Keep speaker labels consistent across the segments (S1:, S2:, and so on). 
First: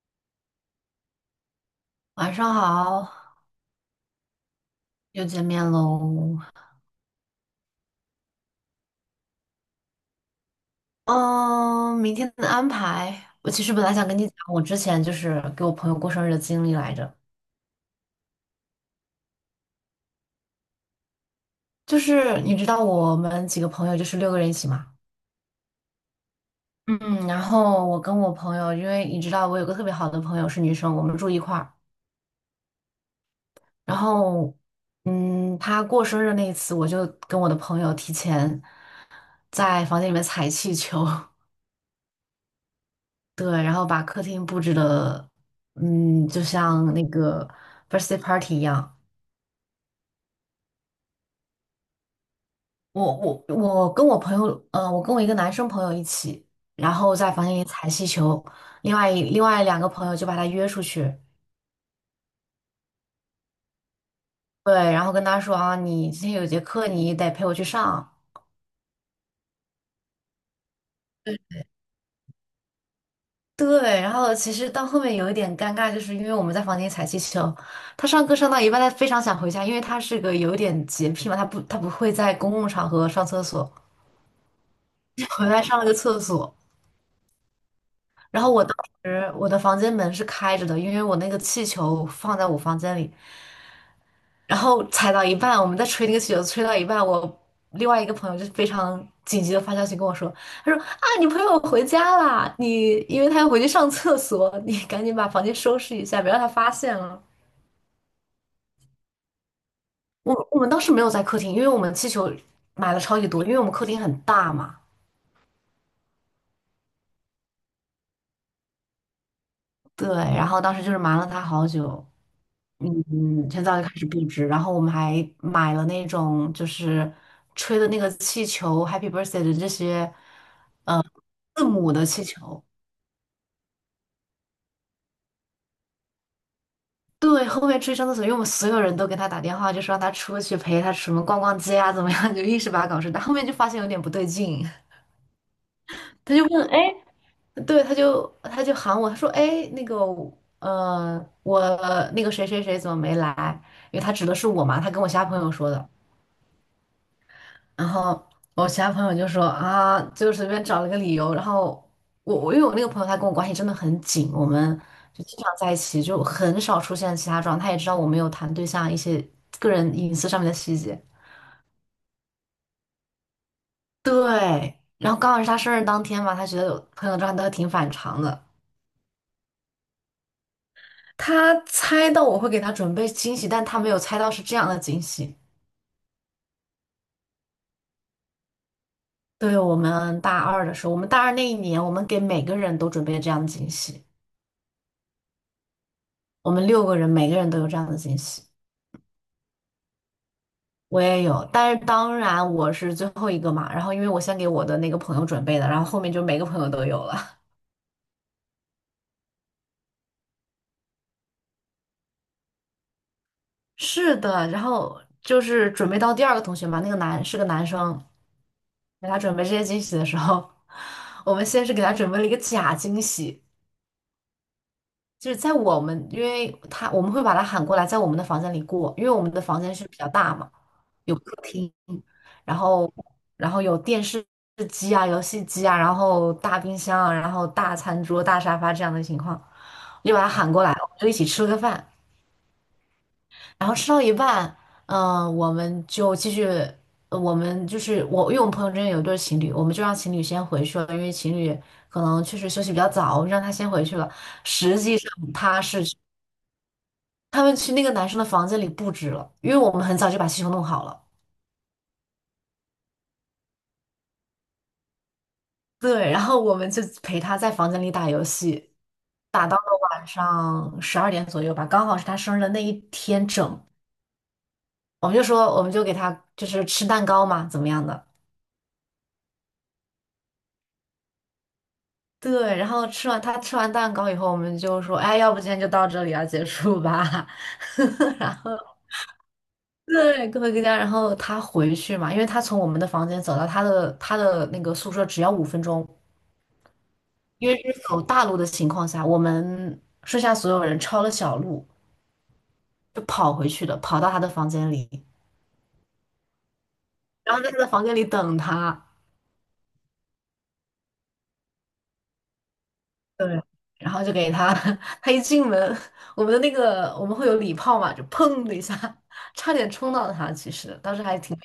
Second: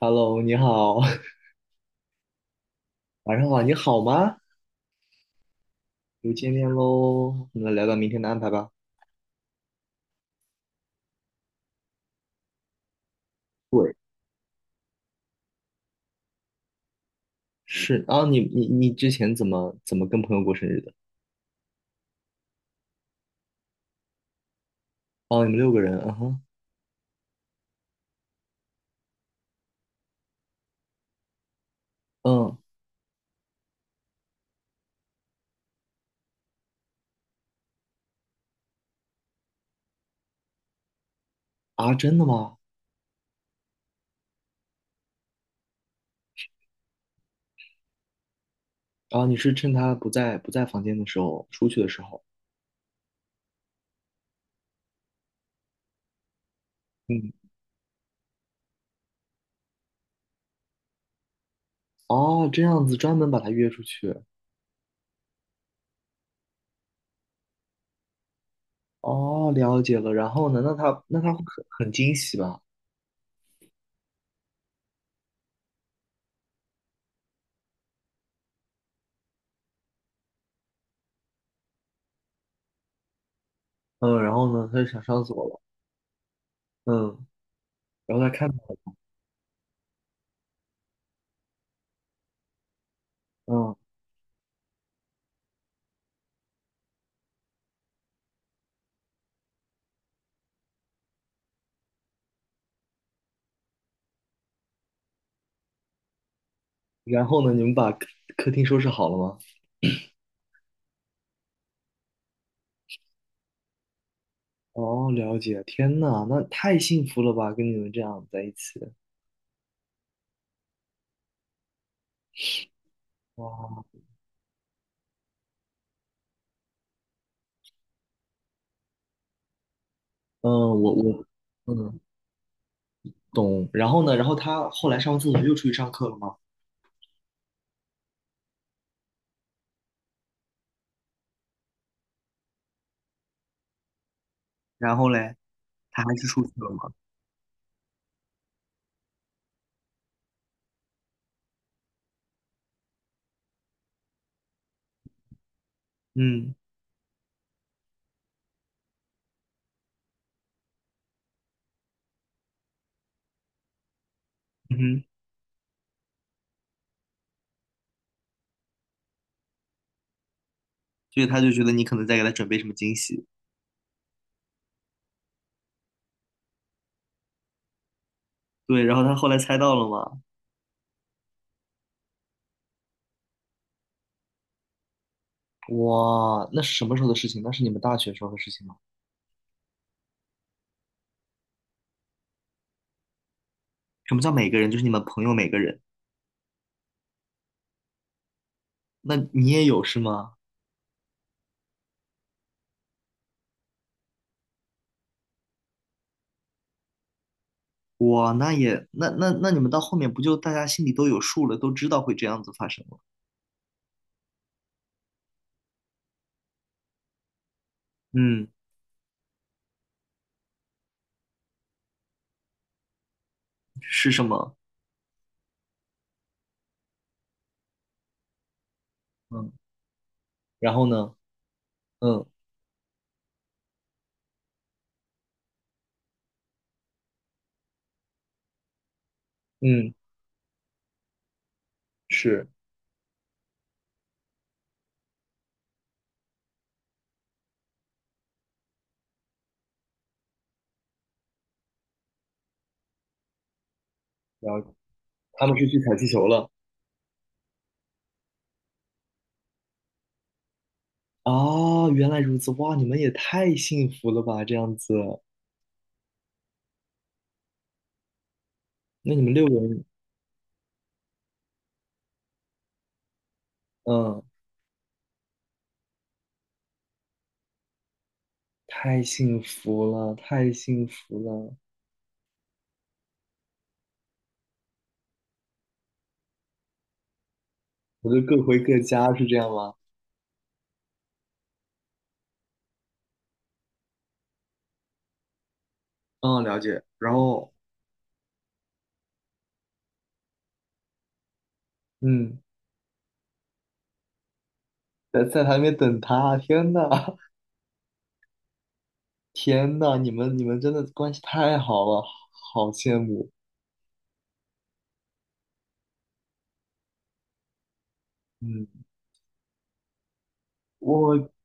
S1: Hello,你好，
S2: 晚上好，
S1: 晚上好，你好吗？
S2: 又见面
S1: 又
S2: 喽。
S1: 见面喽，我们来聊聊明天的安排吧。
S2: 嗯，明天的安排，我其实本
S1: 对，
S2: 来想跟你讲，我之前就是给我朋友过生日的经历来着。
S1: 是啊，你之前怎么跟朋友过生日的？
S2: 就是你知道我们几个朋友就是六个人一起嘛，
S1: 哦，你们六个人，嗯哼，
S2: 嗯，然后我跟我朋友，因为你知道我有个特别好的朋友是女生，我们住一块儿。
S1: 嗯。
S2: 然后，她过生日那一次，我就跟我的朋友提前在房间里面踩气球。
S1: 啊，真的吗？
S2: 对，然后把客厅布置的，就像那个 birthday party 一样。
S1: 啊，你是趁他不在房间的时候，出去的时候，
S2: 我跟我一个男生朋友一起，然后在
S1: 嗯，
S2: 房间里踩气球，另外2个朋友就把他约出去，
S1: 哦，这样子专门把他约出去，
S2: 对，然后跟他说啊，你今天有节课，你得陪我去上。
S1: 哦，了解了。然后呢，那他会很惊喜吧？
S2: 对，然后其实到后面有一点尴尬，就是因为我们在房间里踩气球，他上课上到一半，他非常想回家，因为他是个有点洁癖嘛，他不会在公共场合上厕所，
S1: 嗯，然后呢，他就想上厕所
S2: 回
S1: 了，
S2: 来上了个厕所。
S1: 嗯，然后他
S2: 然
S1: 看
S2: 后
S1: 到
S2: 我当时我的房间门是开着的，因为我那个气球放在我房间里，
S1: 嗯，
S2: 然后踩到一半，我们在吹那个气球，吹到一半，我另外一个朋友就非常紧急的发消息跟我说，他说啊，你朋友回家啦，你因为他要回去上厕所，你赶紧把房间收拾一下，别让他发现了。
S1: 然后呢，你们把客厅收拾好了吗？
S2: 我们当时没有在客厅，因为我们气球买了超级多，因为我们客厅很大嘛。
S1: 哦，了解，天呐，那太幸福了吧，跟你们这样在一起。
S2: 对，然后当时就是瞒了他好久，陈早
S1: 哇，
S2: 就开始布置，然后我们还买了那种就是吹的那个气球，Happy Birthday 的这些
S1: 嗯，我
S2: 字母
S1: 嗯
S2: 的气球。
S1: 懂。然后呢，然后他后来上完厕所又出去上课了吗？
S2: 对，后面出去上厕所，因为我们所有人都给他打电话，就说让他出去陪他什么逛逛街啊，怎么样，就一直把他搞事。但后面就发现有点不对劲，
S1: 然后嘞，他还 是
S2: 他
S1: 出
S2: 就
S1: 去
S2: 问，
S1: 了
S2: 哎，
S1: 吗？
S2: 对，他就喊我，他说，哎，那个，我那个谁谁谁怎么没来？因为他指的是我嘛，他跟我其他朋友说的。
S1: 嗯，
S2: 然后我其他朋友就说啊，就随便找了个理由。然后我因为我那个朋友他跟我关系真的很紧，我
S1: 嗯
S2: 们
S1: 哼，
S2: 就经常在一起，就很少出现其他状态。他也知道我没有谈对象一些个人隐私上面的细节。
S1: 所以他就觉得你可能在给他准备什么惊喜。
S2: 对，然后刚好是他生日当天嘛，他觉得有朋友状态都挺反常的。
S1: 对，然后他后来猜到了吗？
S2: 他猜到我会给他准备惊喜，但他没有猜到是这样的惊喜。
S1: 哇，那是什么时候的事情？那是你们大学时候的事情吗？
S2: 对，我们大二的时候，我们大二那一年，我们给每个人都准备了这样的惊喜，
S1: 什么叫每个人？就是你们朋友每个人。
S2: 我们六个人每个人都有这样的惊喜。
S1: 那你也有是吗？
S2: 我也有，但是当然我是最后一个嘛。然后因为我先给我的那个朋友准备的，然后后面就每个朋友都有了。
S1: 哇，那也那那那你们到后面不就大家心里都有数了，都知道会这样子发生了？
S2: 是的，然后就是准备到第二个同学嘛，那个男是个男生，
S1: 嗯，
S2: 给他准备这些惊喜的时候，我们先是给他准备了一个假惊喜。
S1: 是什么？
S2: 就是在我们，因为他我们会把他喊过来，在我们的房间里过，因为我们的
S1: 嗯，
S2: 房间是比较大嘛，
S1: 然后呢？
S2: 有客厅，
S1: 嗯
S2: 然后然后有电视机啊、游戏机啊，然后大冰箱啊，然后大餐桌、大沙发这样的情况，
S1: 嗯，
S2: 我就把他喊过来，我们就一起吃了个饭，
S1: 是，
S2: 然后吃到一半，我们就继续，呃我们就是我，因为我们朋友之间有一对情侣，我们就让情侣先回去了，因为情侣可能确实休息比较早，我们让他先回去了。
S1: 然后
S2: 实际上
S1: 他们
S2: 他
S1: 是去
S2: 是。
S1: 踩气球了。
S2: 他们去那个男生的房间里布置了，因为我们很早就把气球弄好了。
S1: 啊，原来如此，哇，你们也太幸福了吧，这样子，
S2: 对，然后我们就陪他在房间里打游戏，
S1: 那你们六个人，
S2: 晚上12点左右吧，刚好是他生日的那一天整。
S1: 嗯，
S2: 我们就说，我们就给他就是吃蛋糕嘛，怎么样的？
S1: 太幸福了，太幸福了，
S2: 对，然后吃完他吃完蛋糕以后，我们就说，哎，要不今天就到这里啊，结束吧。
S1: 我就各回各家，是这样吗？
S2: 对，各回各家。然后他回去嘛，因为他从我们的房间走到他的那个宿舍只要5分钟，
S1: 嗯，了解。然
S2: 因
S1: 后，
S2: 为是走大路的情况下，我们剩下所有人抄了小路，
S1: 嗯，
S2: 就跑回去的，跑到他的房间里，
S1: 在台面等他，天呐，
S2: 然后在他的房间里等他。
S1: 天呐，你们真的关系太好了，好羡
S2: 对，
S1: 慕。
S2: 然后就给他，他一进门，我们的那个我们会有礼炮嘛，就砰的一下，
S1: 嗯，
S2: 差点冲到他。其实当时
S1: 我
S2: 还挺，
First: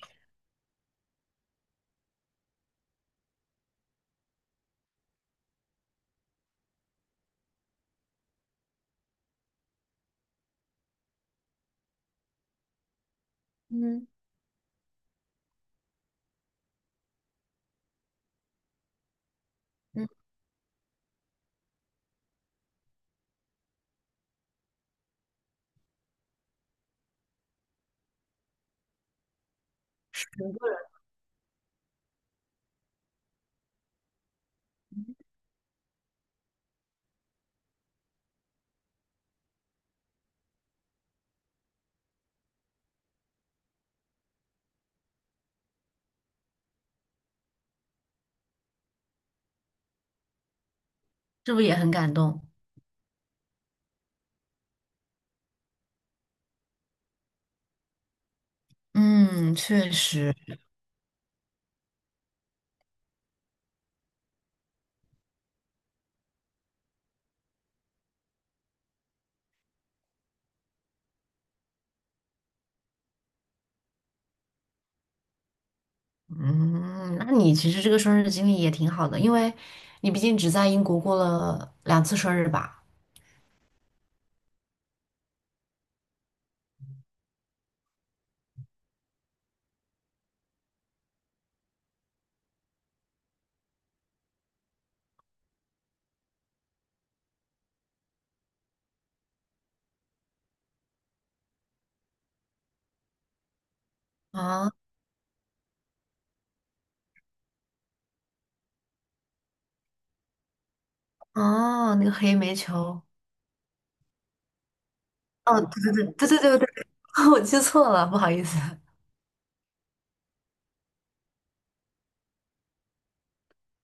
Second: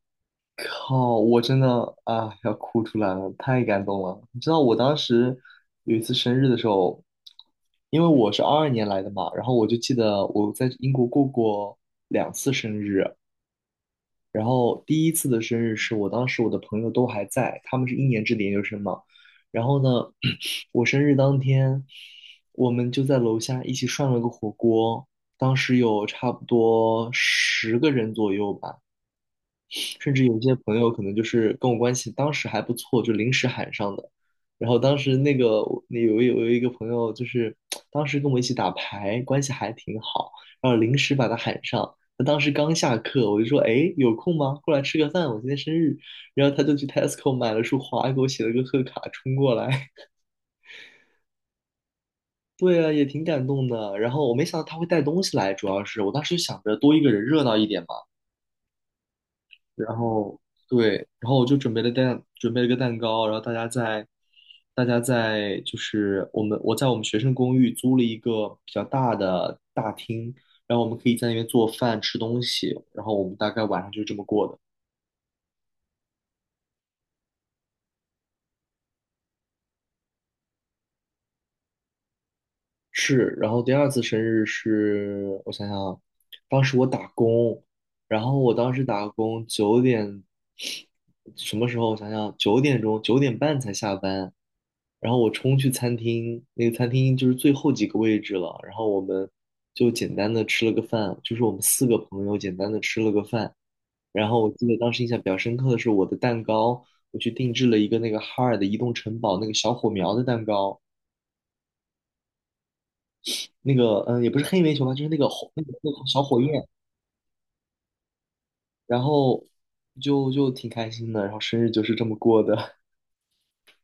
S1: 靠！我真的啊，要哭出来了，太感动了。你知道我当时有一次生日的时候，因为我是22年来的嘛，然后我就记得我在英国过过两次生日，
S2: 嗯
S1: 然后第一次的生日是我当时我的朋友都还在，他们是一年制的研究生嘛，然后
S2: 嗯，
S1: 呢，我生日当天，我们就在楼下一起涮了个火锅，当时有差不多10个人左右吧。甚至
S2: 整
S1: 有些
S2: 多
S1: 朋
S2: 人
S1: 友可能就是跟我关系当时还不错，就临时喊上的。然后当时那个那有有有一个朋友，就是当时跟我一起打牌，关系还挺好，然后临时把他喊上。他当时刚下课，我就说："哎，有空吗？过来吃个饭，我今天生日。"然后他就去 Tesco 买了束花，给我写了个贺卡，冲过来。
S2: 是不是也很感动？
S1: 对啊，也挺感动的。然后我没想到他会带东西来，主要是我当时就想着多一个人热闹一点嘛。
S2: 嗯，确
S1: 然
S2: 实，
S1: 后对，然后我就准备了个蛋糕然后大家在就是我在我们学生公寓租了一个比较大的大厅，然后我们可以在那边做饭吃东西，然后我们大概晚上就这么过的。
S2: 嗯，那你其实这个生日经历也挺好的，因为你毕竟只在英国过了2次生日吧？
S1: 是，然后第二次生日是我想想啊，当时我打工，然后我当时打工九点，什么时候？我想想，九点半才下班，然后我冲去餐厅，那个餐厅就是最后几个位置了，然后我们就简单的吃了个饭，就是我们四个朋友简单的吃了个饭，然后我记
S2: 啊。
S1: 得当时印象比较深刻的是我的蛋糕，我去定制了一个那个哈尔的移动城堡那个小火苗的蛋糕。
S2: 哦，那个黑煤球，
S1: 那个也不是黑煤球吧，就是那个火
S2: 哦，
S1: 那个
S2: 对
S1: 那
S2: 对
S1: 个
S2: 对
S1: 小
S2: 对对
S1: 火
S2: 对对
S1: 焰，
S2: 对，我记错了，不好意思。
S1: 然后就挺开心的，然后生日就是这么过的，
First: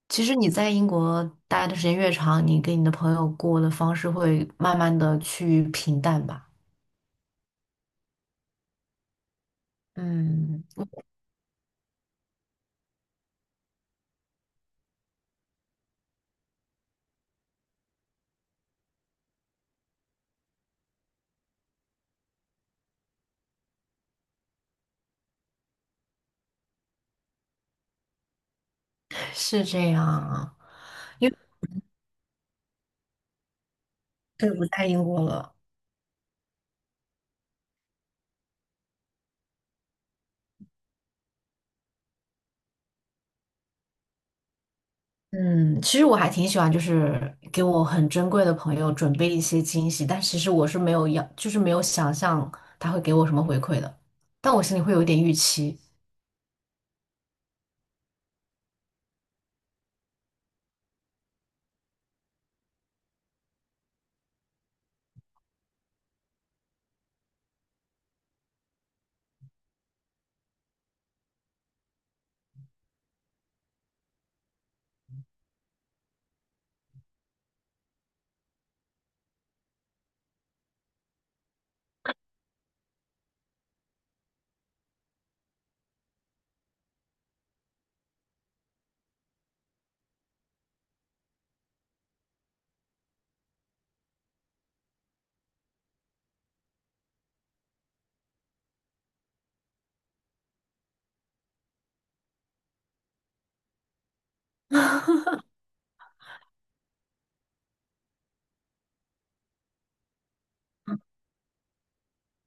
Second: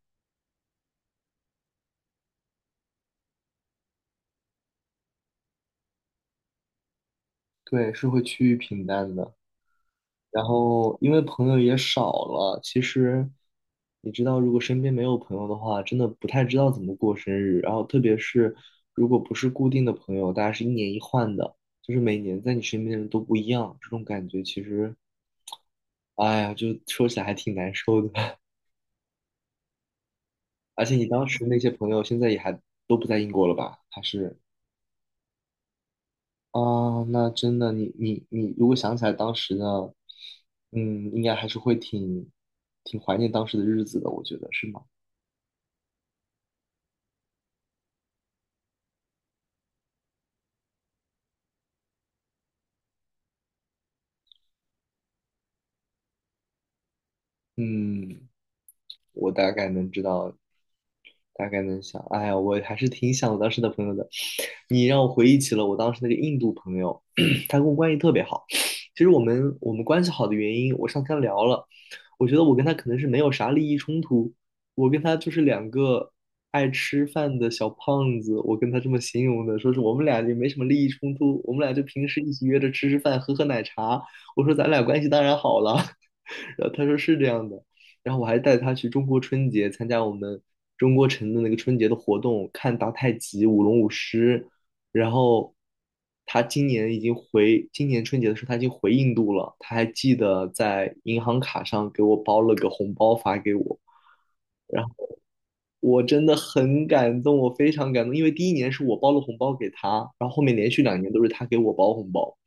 S2: 其实你在英国待的时间越长，你跟你的朋友过的方式会慢慢的去平淡吧。
S1: 对，是会趋于平淡的。然
S2: 嗯，
S1: 后因为朋友也少了，其实你知道，如果身边没有朋友的话，真的不太知道怎么过生日。然后特别是如果不是固定的朋友，大家是一年一换的，就是每年在你身边的人都不一样，这种感觉其实，哎呀，就说起来还挺难受的。
S2: 是这样啊，
S1: 而且你当
S2: 因为
S1: 时那些朋友现在也还都不在英国了吧？还是
S2: 对不在英国了。
S1: 啊，那真的，你，如果想起来当时呢，嗯，应该还是会挺怀念当时的日子的，我觉得是吗？
S2: 嗯，其实我还挺喜欢，就是给我很珍贵的朋友准备一些惊喜，但其实我是没有要，就是没有想象他会给我什么回馈的，但我心里会有一点预期。
S1: 嗯，我大概能知道大概能想。哎呀，我还是挺想我当时的朋友的。你让我回忆起了我当时那个印度朋友，他跟我关系特别好。其实我们关系好的原因，我上天聊了，我觉得我跟他可能是没有啥利益冲突，我跟他就是两个爱吃饭的小胖子，我跟他这么形容的，说是我们俩也没什么利益冲突，我们俩就平时一起约着吃吃饭，喝喝奶茶。我说咱俩关系当然好了，然后他说是这样的。然后我还带他去中国春节参加我们中国城的那个春节的活动，看打太极、舞龙舞狮。然后他今年已经回，今年春节的时候他已经回印度了，他还记得在银行卡上给我包了个红包发给我。然后我真的很感动，我非常感动，因为第一年是我包了红包给他，然后后面连续2年都是他给我包红包。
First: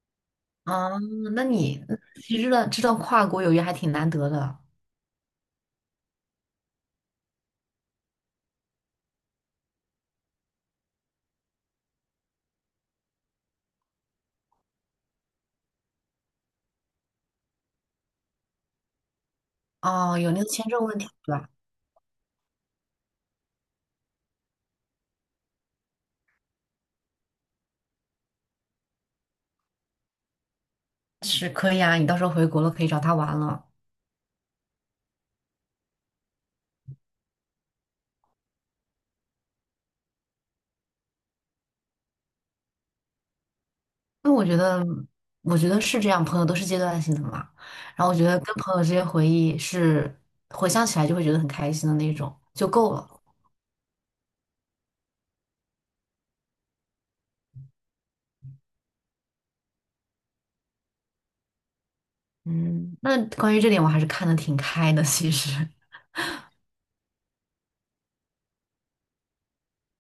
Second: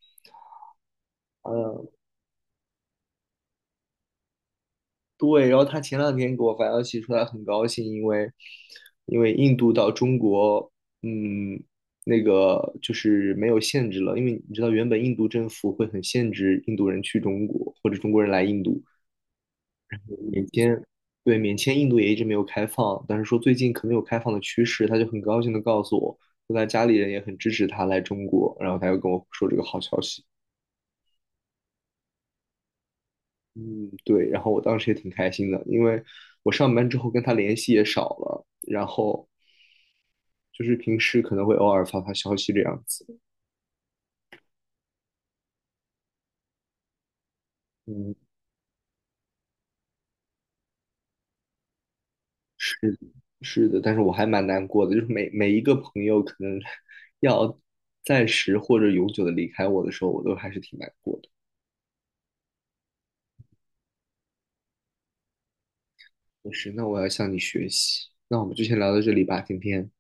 S2: 啊，那你
S1: 嗯。
S2: 其实呢，道知道跨国友谊还挺难得的
S1: 对，然后他前两天给我发消息说他很高兴，因为印度到中国，嗯，那个就是没有限制了，因为你知道原本印度政府会很限制印度人去中国或者中国人来印度，
S2: 哦，有那个
S1: 免
S2: 签
S1: 签，
S2: 证问题对
S1: 对，
S2: 吧？
S1: 免签印度也一直没有开放，但是说最近可能有开放的趋势，他就很高兴的告诉我，说他家里人也很支持他来中国，然后他又跟我说这个好消息。
S2: 是可以啊，你到时候回国了可以找他玩了。
S1: 嗯，对，然后我当时也挺开心的，因为我上班之后跟他联系也少了，然后就是平时可能会偶尔发发消息这样子。
S2: 那我觉得，我觉得是这样，朋友都是阶段性的嘛。然后
S1: 嗯，
S2: 我觉得跟朋友之间回忆是回想起来就会觉得很开心的那种，就
S1: 是
S2: 够
S1: 的
S2: 了。
S1: 是的，但是我还蛮难过的，就是每一个朋友可能 要暂时或者永久的离开我的时候，我都还是挺难过的。
S2: 嗯，那关于这点我还是看得挺开的，其实。
S1: 就是，那我要向你学习。那我们就先聊到这里吧，今天，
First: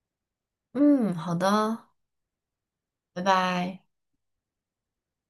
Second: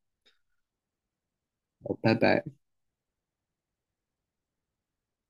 S2: 嗯，好的，
S1: 好，拜拜。
S2: 拜拜。